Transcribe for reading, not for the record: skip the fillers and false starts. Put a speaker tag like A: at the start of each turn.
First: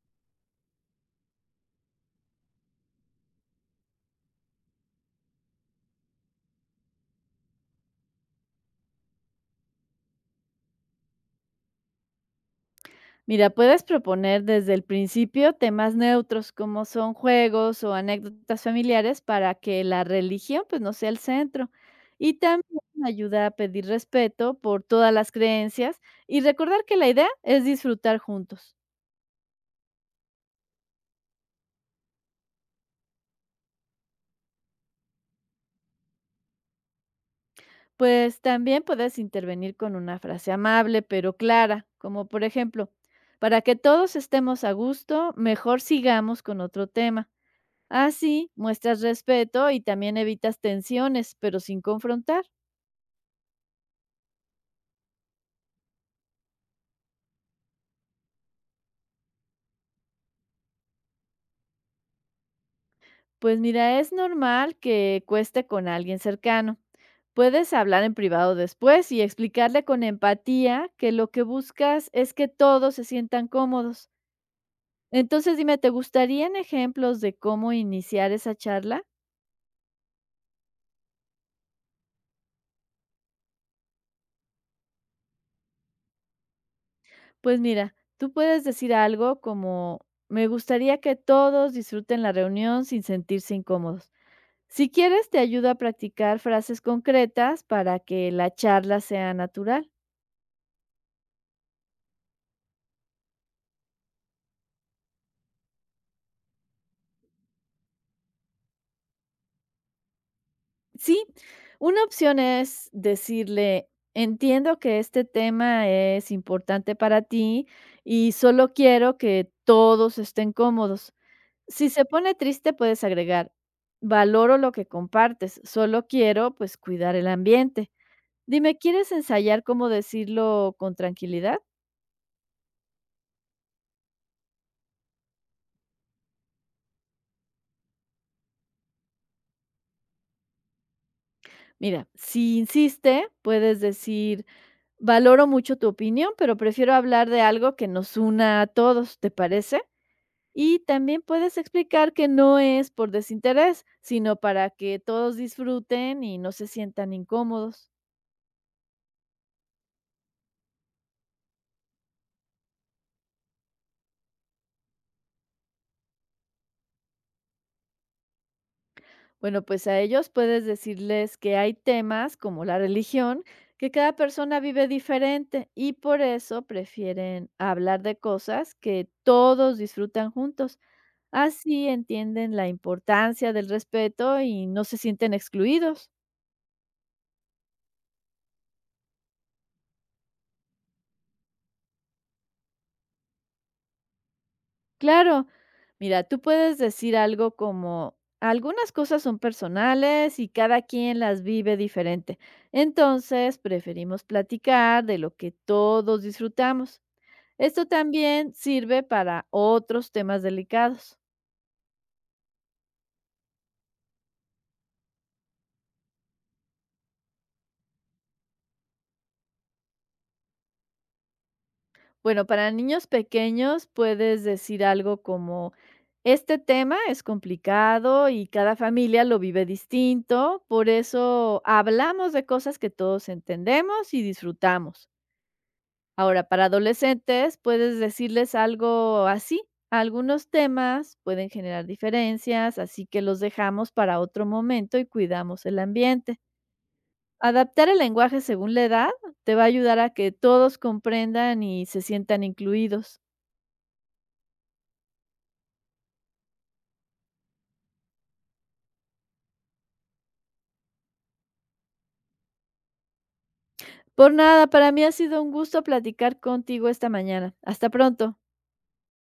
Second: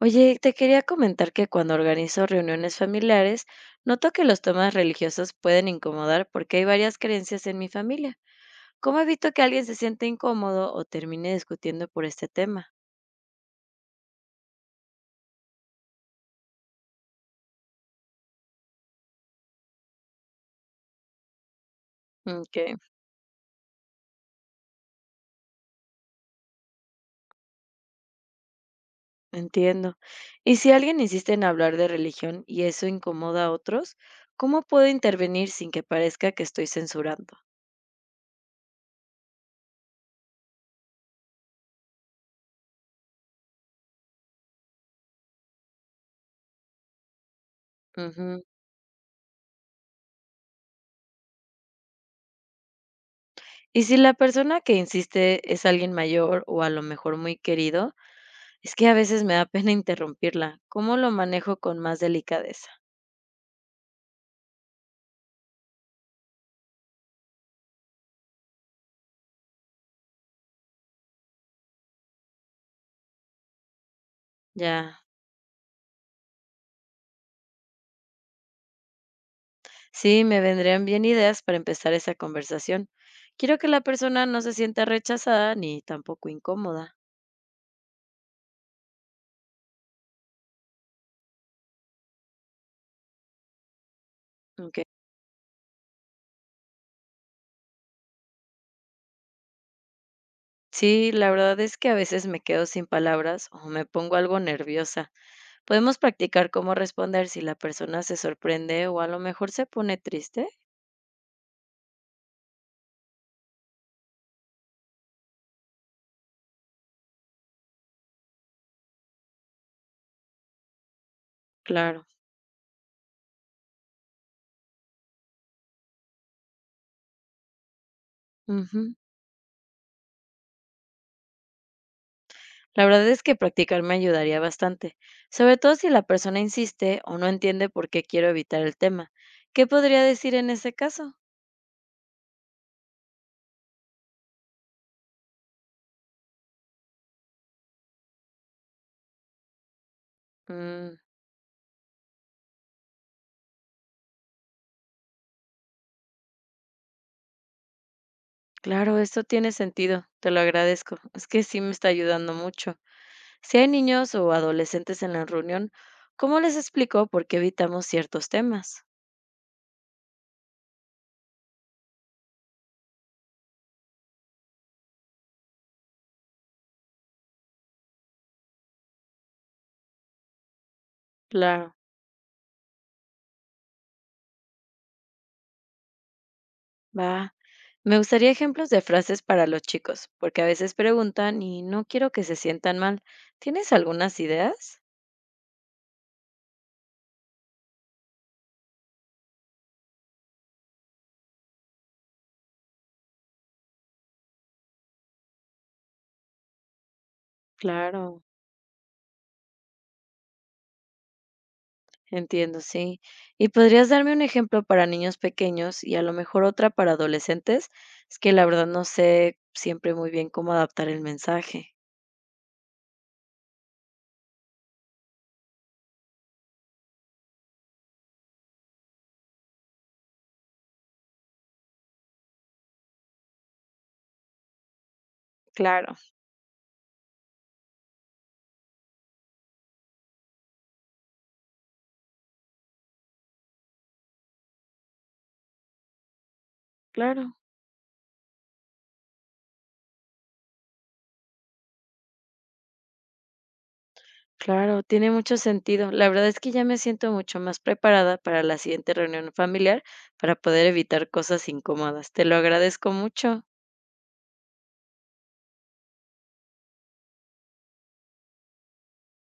A: Oye, te quería comentar que cuando organizo reuniones familiares, noto que los temas religiosos pueden incomodar porque hay varias creencias en mi familia. ¿Cómo evito que alguien se sienta incómodo o termine discutiendo por este tema?
B: Mira, puedes proponer desde el principio temas neutros como son juegos o anécdotas familiares para que la religión pues no sea el centro. Y
A: Mm, Ok,
B: también ayuda a pedir respeto por todas las creencias y recordar que la idea es disfrutar juntos.
A: entiendo. Y si alguien insiste en hablar de religión y eso incomoda a otros, ¿cómo puedo intervenir sin que parezca que estoy censurando?
B: Pues también puedes intervenir con una frase amable pero clara, como por ejemplo, para que todos estemos a gusto, mejor sigamos con otro tema.
A: Ujú.
B: Así muestras respeto y también evitas tensiones, pero sin confrontar.
A: Y si la persona que insiste es alguien mayor o a lo mejor muy querido, es que a veces me da pena interrumpirla. ¿Cómo lo manejo con más delicadeza?
B: Pues mira, es normal que cueste con alguien cercano. Puedes hablar en privado después y explicarle con empatía que lo que buscas es que todos se sientan cómodos.
A: Ya.
B: Entonces dime, ¿te gustarían ejemplos de cómo iniciar esa charla?
A: Sí, me vendrían bien ideas para empezar esa conversación. Quiero que la persona no se sienta rechazada ni tampoco incómoda.
B: Pues mira, tú puedes decir algo como, me gustaría que todos disfruten la reunión sin sentirse incómodos.
A: Ok.
B: Si quieres, te ayudo a practicar frases concretas para que la charla sea natural.
A: Sí, la verdad es que a veces me quedo sin palabras o me pongo algo nerviosa. Podemos practicar cómo responder si la persona se sorprende o a lo mejor se pone triste.
B: Sí, una opción es decirle, entiendo que este tema es importante para ti y solo quiero que todos estén cómodos. Si
A: Claro.
B: se pone triste, puedes agregar, valoro lo que compartes, solo quiero pues cuidar el ambiente. Dime,
A: Ujú.
B: ¿quieres ensayar cómo decirlo con tranquilidad?
A: La verdad es que practicar me ayudaría bastante, sobre todo si la persona insiste o no entiende por qué quiero evitar el tema. ¿Qué podría decir en ese caso?
B: Mira, si insiste, puedes decir, valoro mucho tu opinión, pero prefiero hablar de algo que nos una a todos, ¿te parece? Y
A: Mm,
B: también puedes explicar que no es por desinterés, sino para que todos disfruten y no se sientan incómodos.
A: claro, esto tiene sentido, te lo agradezco. Es que sí me está ayudando mucho. Si hay niños o adolescentes en la reunión, ¿cómo les explico por qué evitamos ciertos temas?
B: Bueno, pues a ellos puedes decirles que hay temas como la religión, que cada persona vive diferente y por eso prefieren hablar de cosas que todos disfrutan juntos.
A: Claro,
B: Así entienden la importancia del respeto y no se sienten excluidos.
A: va. Me gustaría ejemplos de frases para los chicos, porque a veces preguntan y no quiero que se sientan mal. ¿Tienes algunas ideas?
B: Claro. Mira, tú puedes decir algo como, algunas cosas son personales y cada quien las vive diferente. Entonces, preferimos platicar de lo que todos disfrutamos. Esto
A: Claro.
B: también sirve para otros temas delicados.
A: Entiendo, sí. ¿Y podrías darme un ejemplo para niños pequeños y a lo mejor otra para adolescentes? Es que la verdad no sé siempre muy bien cómo adaptar el mensaje.
B: Bueno, para niños pequeños puedes decir algo como, este tema es complicado y cada familia lo vive distinto, por eso hablamos de cosas que todos entendemos y disfrutamos.
A: Claro.
B: Ahora, para adolescentes puedes decirles algo así. Algunos temas pueden generar diferencias, así que los dejamos para otro momento y cuidamos el ambiente.
A: Claro,
B: Adaptar el lenguaje según la edad te va a ayudar a que todos comprendan y se sientan incluidos.
A: claro, tiene mucho sentido. La verdad es que ya me siento mucho más preparada para la siguiente reunión familiar para poder evitar cosas incómodas. Te lo agradezco mucho.
B: Por nada, para mí ha sido un gusto platicar contigo esta mañana. Hasta pronto.